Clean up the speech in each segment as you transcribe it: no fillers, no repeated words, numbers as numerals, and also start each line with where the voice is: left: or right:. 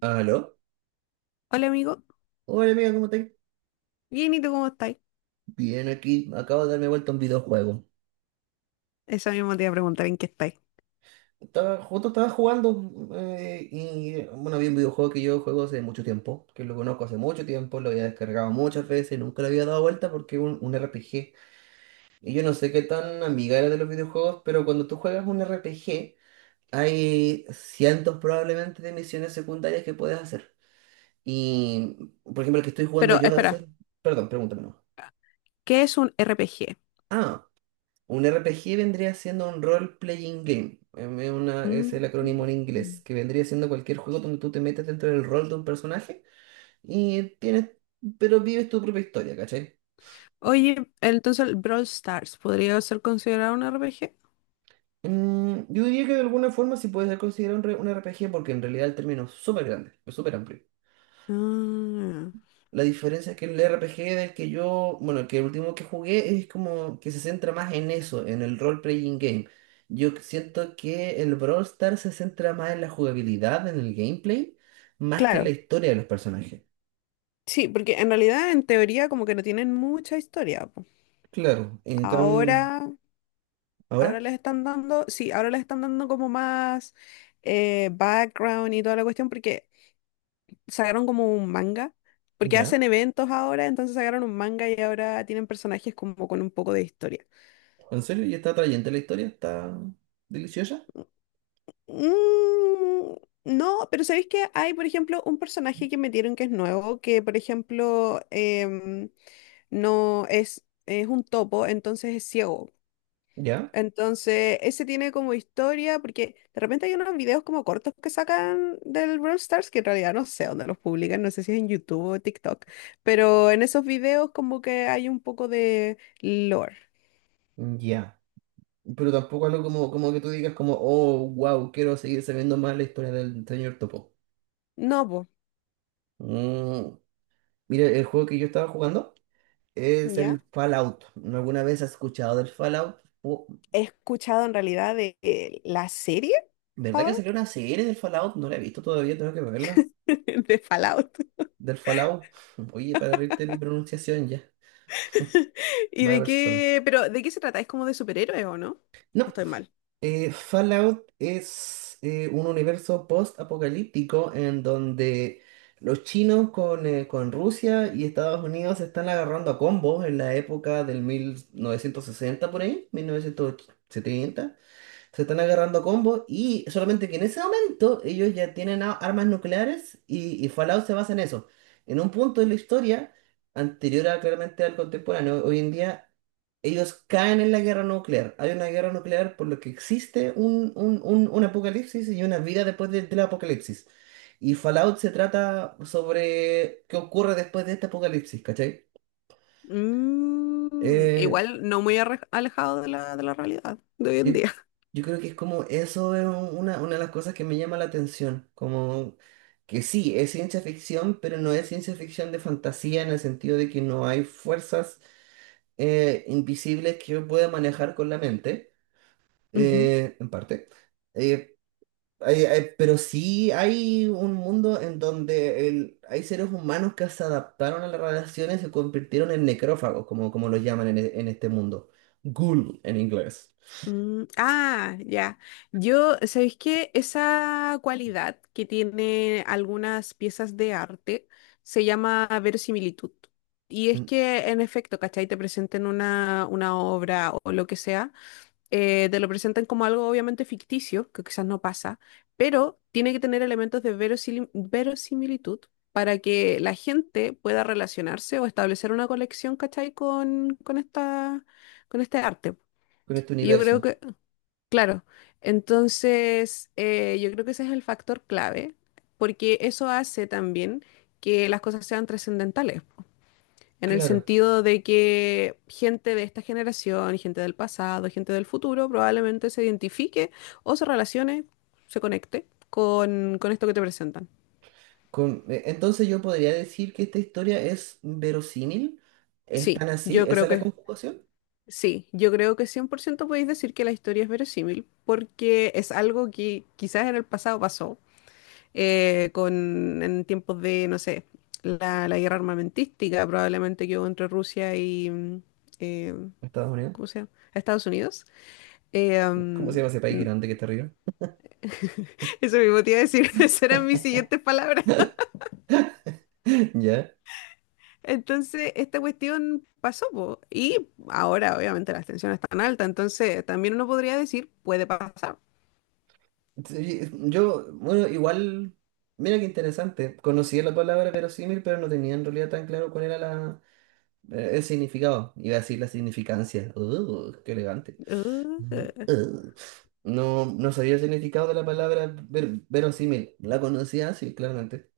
right: ¿Aló?
left: Hola amigo,
right: Hola amiga, ¿cómo estás?
left: bien, ¿y tú cómo estáis?
right: Bien, aquí acabo de darme vuelta a un videojuego.
left: Eso mismo te iba a preguntar en qué estáis.
right: Justo estaba jugando y bueno, había un videojuego que yo juego hace mucho tiempo, que lo conozco hace mucho tiempo, lo había descargado muchas veces, nunca le había dado vuelta porque es un RPG. Y yo no sé qué tan amiga era de los videojuegos, pero cuando tú juegas un RPG, hay cientos probablemente de misiones secundarias que puedes hacer. Y, por ejemplo, el que estoy jugando
left: Pero
right: yo es
left: espera,
right: el. Perdón, pregúntame. No.
left: ¿qué es un RPG?
right: Ah, un RPG vendría siendo un role-playing game. Es
left: Mm.
right: el acrónimo en inglés, que vendría siendo cualquier juego donde tú te metes dentro del rol de un personaje y tienes, pero vives tu propia historia, ¿cachai?
left: Oye, ¿entonces el Brawl Stars podría ser considerado un RPG?
right: Mm, yo diría que de alguna forma sí puede ser considerado un RPG porque en realidad el término es súper grande, es súper amplio.
left: Ah,
right: La diferencia es que el RPG del que yo, bueno, el último que jugué es como que se centra más en eso, en el role-playing game. Yo siento que el Brawl Stars se centra más en la jugabilidad, en el gameplay, más que en la
left: claro,
right: historia de los personajes.
left: sí, porque en realidad en teoría como que no tienen mucha historia, po.
right: Claro, en cam
left: Ahora, ahora
right: ahora.
left: les están dando, sí, ahora les están dando como más background y toda la cuestión, porque sacaron como un manga, porque
right: Ya.
left: hacen eventos ahora, entonces sacaron un manga y ahora tienen personajes como con un poco de historia.
right: ¿En serio? ¿Y está atrayente la historia? ¿Está deliciosa?
left: Mm, no, pero ¿sabéis que hay, por ejemplo, un personaje que metieron que es nuevo, que por ejemplo em, no es, es un topo, entonces es ciego?
right: Ya,
left: Entonces, ese tiene como historia, porque de repente hay unos videos como cortos que sacan del Brawl Stars, que en realidad no sé dónde los publican, no sé si es en YouTube o TikTok, pero en esos videos como que hay un poco de lore.
right: ya. Pero tampoco algo como que tú digas como, oh, wow, quiero seguir sabiendo más la historia del señor Topo.
left: No, po.
right: Mm, Mira, el juego que yo estaba jugando. Es
left: ¿Ya?
right: el Fallout. ¿No? ¿Alguna vez has escuchado del Fallout? Oh,
left: He escuchado en realidad de la serie
right: ¿verdad que salió
left: Fallout,
right: una serie del Fallout? No la he visto todavía, tengo que verla.
left: de Fallout.
right: Del Fallout. Oye, para reírte de mi pronunciación ya.
left: ¿Y
right: Mala
left: de
right: persona.
left: qué, pero de qué se trata? ¿Es como de superhéroes o no? ¿O
right: No,
left: estoy mal?
right: Fallout es un universo post-apocalíptico en donde los chinos con Rusia y Estados Unidos se están agarrando a combos en la época del 1960 por ahí, 1970. Se están agarrando a combos y solamente que en ese momento ellos ya tienen armas nucleares y Fallout se basa en eso. En un punto de la historia, anterior a, claramente al contemporáneo, hoy en día ellos caen en la guerra nuclear. Hay una guerra nuclear por lo que existe un apocalipsis y una vida después del apocalipsis. Y Fallout se trata sobre qué ocurre después de este apocalipsis, ¿cachai?
left: Mm,
right: Eh,
left: igual no muy alejado de la realidad de hoy en
right: Yo,
left: día.
right: yo creo que es como eso es una de las cosas que me llama la atención, como que sí, es ciencia ficción, pero no es ciencia ficción de fantasía en el sentido de que no hay fuerzas invisibles que yo pueda manejar con la mente,
left: Ujú.
right: en parte. Eh, pero sí hay un mundo en donde hay seres humanos que se adaptaron a las radiaciones y se convirtieron en necrófagos, como los llaman en este mundo. Ghoul en inglés.
left: Mm, ah, ya. Yo, ¿sabéis qué? Esa cualidad que tiene algunas piezas de arte se llama verosimilitud. Y es
right: Mm,
left: que, en efecto, ¿cachai? Te presenten una obra o lo que sea, te lo presentan como algo obviamente ficticio, que quizás no pasa, pero tiene que tener elementos de verosimilitud para que la gente pueda relacionarse o establecer una conexión, ¿cachai? Con esta, con este arte.
right: Con este
left: Y yo creo
right: universo.
left: que, claro, entonces yo creo que ese es el factor clave, porque eso hace también que las cosas sean trascendentales, po, en el
right: Claro.
left: sentido de que gente de esta generación, gente del pasado, gente del futuro, probablemente se identifique o se relacione, se conecte con esto que te presentan.
right: Entonces yo podría decir que esta historia es verosímil. ¿Es
left: Sí,
right: tan así?
left: yo
right: ¿Esa
left: creo
right: es la
left: que,
right: conjugación?
left: sí, yo creo que 100% podéis decir que la historia es verosímil, porque es algo que quizás en el pasado pasó con, en tiempos de, no sé, la guerra armamentística probablemente que hubo entre Rusia y, eh,
right: Estados Unidos.
left: ¿cómo se llama? Estados Unidos. Eh,
right: ¿Cómo se
left: mm,
right: llama ese país grande que está arriba?
left: eso mismo te iba a decir, esas eran mis siguientes palabras.
right: Ya.
left: Entonces, esta cuestión pasó, po, y ahora obviamente las tensiones están altas, entonces también uno podría decir, puede pasar.
right: Sí, bueno, igual, mira qué interesante. Conocía la palabra verosímil, pero no tenía en realidad tan claro cuál era la. El significado, iba a decir la significancia. Qué elegante. Ujú.
left: Uh,
right: No, no sabía el significado de la palabra verosímil. La conocía, sí, claramente.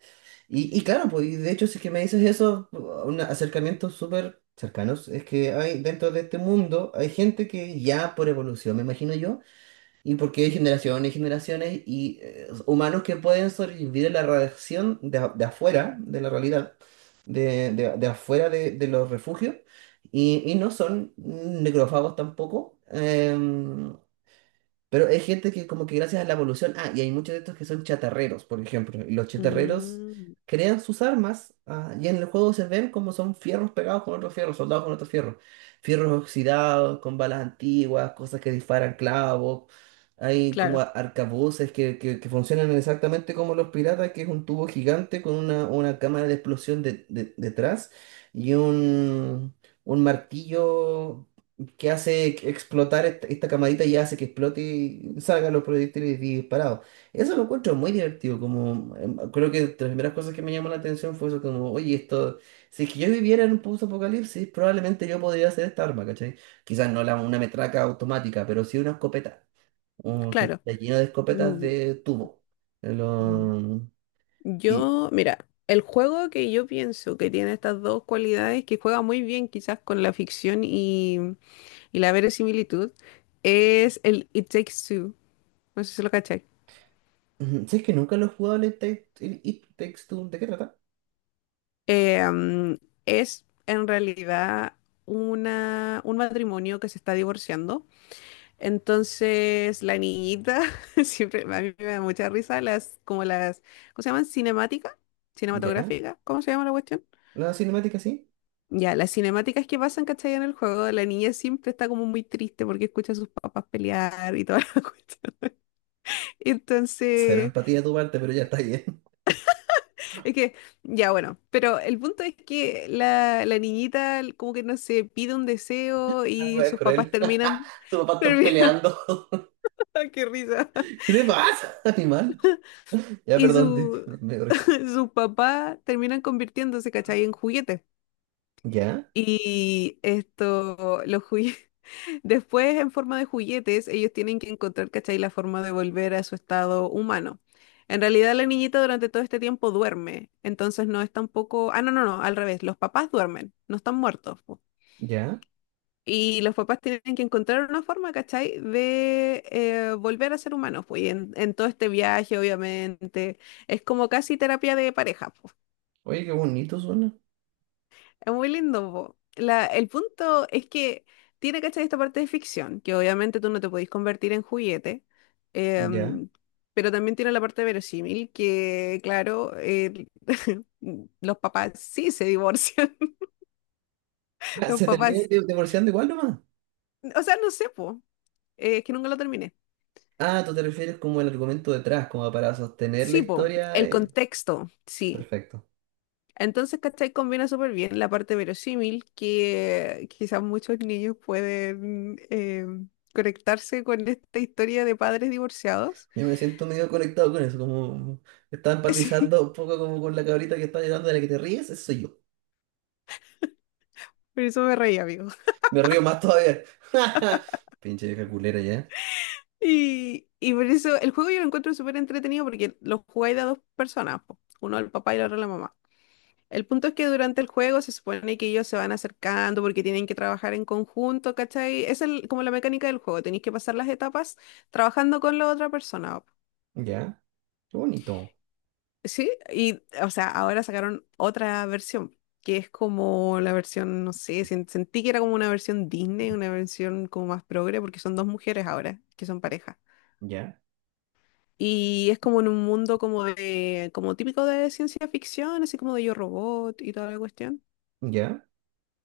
right: Y claro, pues, y de hecho, si es que me dices eso, un acercamiento súper cercanos, es que hay dentro de este mundo, hay gente que ya por evolución, me imagino yo y porque hay generaciones y generaciones y humanos que pueden sobrevivir a la radiación de afuera, de la realidad, de afuera de los refugios, y no son necrófagos tampoco. Pero hay gente que como que gracias a la evolución, ah, y hay muchos de estos que son chatarreros, por ejemplo, y los chatarreros
left: mm,
right: crean sus armas, ah, y en el juego se ven como son fierros pegados con otros fierros, soldados con otros fierros, fierros oxidados, con balas antiguas, cosas que disparan clavos, hay como
left: claro,
right: arcabuces que funcionan exactamente como los piratas, que es un tubo gigante con una cámara de explosión detrás y un martillo que hace explotar esta camadita y hace que explote y salgan los proyectiles disparados. Eso lo encuentro muy divertido, como creo que de las primeras cosas que me llamó la atención fue eso, como, oye, esto, si es que yo viviera en un post-apocalipsis, probablemente yo podría hacer esta arma, ¿cachai? Quizás no una metraca automática, pero sí una escopeta, o que
left: claro.
right: está lleno de escopetas de tubo. Eh,
left: Mm,
right: lo- y
left: Yo, mira, el juego que yo pienso que tiene estas dos cualidades, que juega muy bien quizás con la ficción y la verosimilitud, es el It Takes Two. No sé si lo cachai.
right: Ujú, si es que nunca lo he jugado el It Takes Two, ¿de qué trata?
left: Eh, mm, es en realidad una, un matrimonio que se está divorciando. Entonces, la niñita, siempre a mí me da mucha risa las, como las, ¿cómo se llaman? Cinemática,
right: ¿Ya?
left: cinematográfica, ¿cómo se llama la cuestión?
right: ¿La cinemática sí?
left: Ya, las cinemáticas que pasan, ¿cachai? En el juego, la niña siempre está como muy triste porque escucha a sus papás pelear y toda la cuestión.
right: Cero
left: Entonces,
right: empatía de tu parte, pero ya está ahí.
left: es que, ya bueno, pero el punto es que la niñita como que no sé, pide un deseo
right: La
left: y
right: wea es
left: sus papás
right: cruel.
left: terminan,
right: Tu papá están
left: terminan,
right: peleando.
left: qué risa.
right: ¿Qué te pasa, animal? Ya,
left: Y
right: perdón, te-
left: su,
right: me, me dio risa.
left: sus papás terminan convirtiéndose, ¿cachai? En juguetes.
right: Ya,
left: Y esto, los juguetes. Después, en forma de juguetes, ellos tienen que encontrar, ¿cachai? La forma de volver a su estado humano. En realidad, la niñita durante todo este tiempo duerme, entonces no es tampoco... Ah, no, no, no, al revés, los papás duermen, no están muertos, po.
right: ya.
left: Y los papás tienen que encontrar una forma, ¿cachai? De volver a ser humanos, pues. Y en todo este viaje, obviamente, es como casi terapia de pareja.
right: Oye, qué bonito suena.
left: Es muy lindo, po. La- el punto es que tiene, ¿cachai? Esta parte de ficción, que obviamente tú no te podís convertir en juguete,
right: Ya.
left: em, pero también tiene la parte verosímil, que claro, el- los papás sí se divorcian,
right: Ah,
left: los
right: se termina
left: papás,
right: divorciando igual nomás.
left: o sea, no sé, po, es que nunca lo terminé.
right: Ah, tú te refieres como el argumento detrás, como para sostener la
left: Sí, po,
right: historia.
left: el contexto, sí.
right: Perfecto.
left: Entonces, ¿cachai? Combina súper bien la parte verosímil que quizás muchos niños pueden conectarse con esta historia de padres divorciados.
right: Yo me siento medio conectado con eso, como estaba
left: Sí,
right: empatizando un poco como con la cabrita que está llorando de la que te ríes, eso soy yo.
left: por eso me reí, amigo.
right: Me río más todavía. Pinche vieja culera ya.
left: Y por eso el juego yo lo encuentro súper entretenido porque lo jugáis de a dos personas, po. Uno el papá y la otra la mamá. El punto es que durante el juego se supone que ellos se van acercando porque tienen que trabajar en conjunto, ¿cachai? Esa es el- como la mecánica del juego, tenéis que pasar las etapas trabajando con la otra persona.
right: Ya. Qué bonito.
left: Sí, y o sea, ahora sacaron otra versión, que es como la versión, no sé, sentí que era como una versión Disney, una versión como más progre, porque son dos mujeres ahora, que son pareja.
right: Ya.
left: Y es como en un mundo como de, como típico de ciencia ficción, así como de Yo Robot y toda la cuestión.
right: Ya.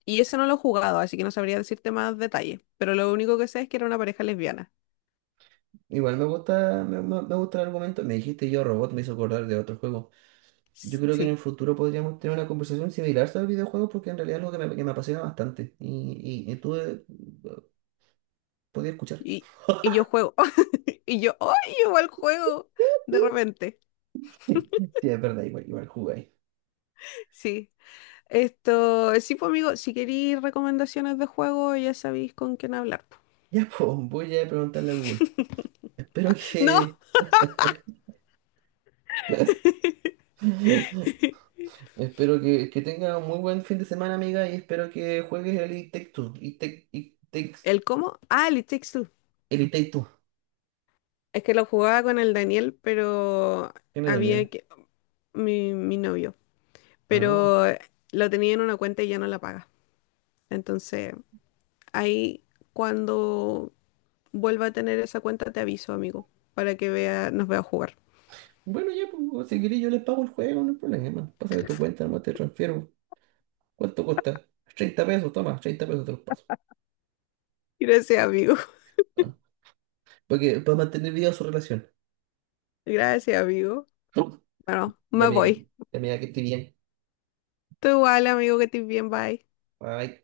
left: Y ese no lo he jugado, así que no sabría decirte más detalles, pero lo único que sé es que era una pareja lesbiana.
right: Igual me gusta, me gusta el argumento. Me dijiste yo robot, me hizo acordar de otro juego. Yo
left: S-
right: creo que en el
left: Sí,
right: futuro podríamos tener una conversación similar sobre videojuegos porque en realidad es algo que me apasiona bastante. Y tú podías escuchar.
left: y, y yo juego, y yo, ¡ay, igual juego! De repente,
right: Sí, sí, es verdad, igual, igual jugáis.
left: sí. Esto, sí, pues amigo, si queréis recomendaciones de juego, ya sabéis con quién hablar, po.
right: Ya, pues, voy a preguntarle a Google. Espero
left: No,
right: que. Espero que tenga un muy buen fin de semana, amiga, y espero que juegues el It Takes Two. It Take- It Takes-
left: ¿el cómo? Ah, el It Takes Two.
right: el It Takes Two.
left: Es que lo jugaba con el Daniel, pero
right: ¿Quién es
left: había
right: Daniel?
left: que... mi novio.
right: Ah.
left: Pero lo tenía en una cuenta y ya no la paga. Entonces, ahí cuando vuelva a tener esa cuenta te aviso, amigo, para que vea, nos vea jugar.
right: Bueno, ya, pues, si querés yo les pago el juego, no hay problema. Pásame tu cuenta, nomás te transfiero. ¿Cuánto cuesta? 30 pesos, toma, 30 pesos te los paso.
left: Gracias, amigo.
right: Ah, porque para mantener viva su relación.
left: Gracias, amigo. Bueno,
right: Ya,
left: me
right: amiga,
left: voy.
right: ya, amiga, que esté bien.
left: Tú igual, amigo, que estés bien, bye.
right: Bye.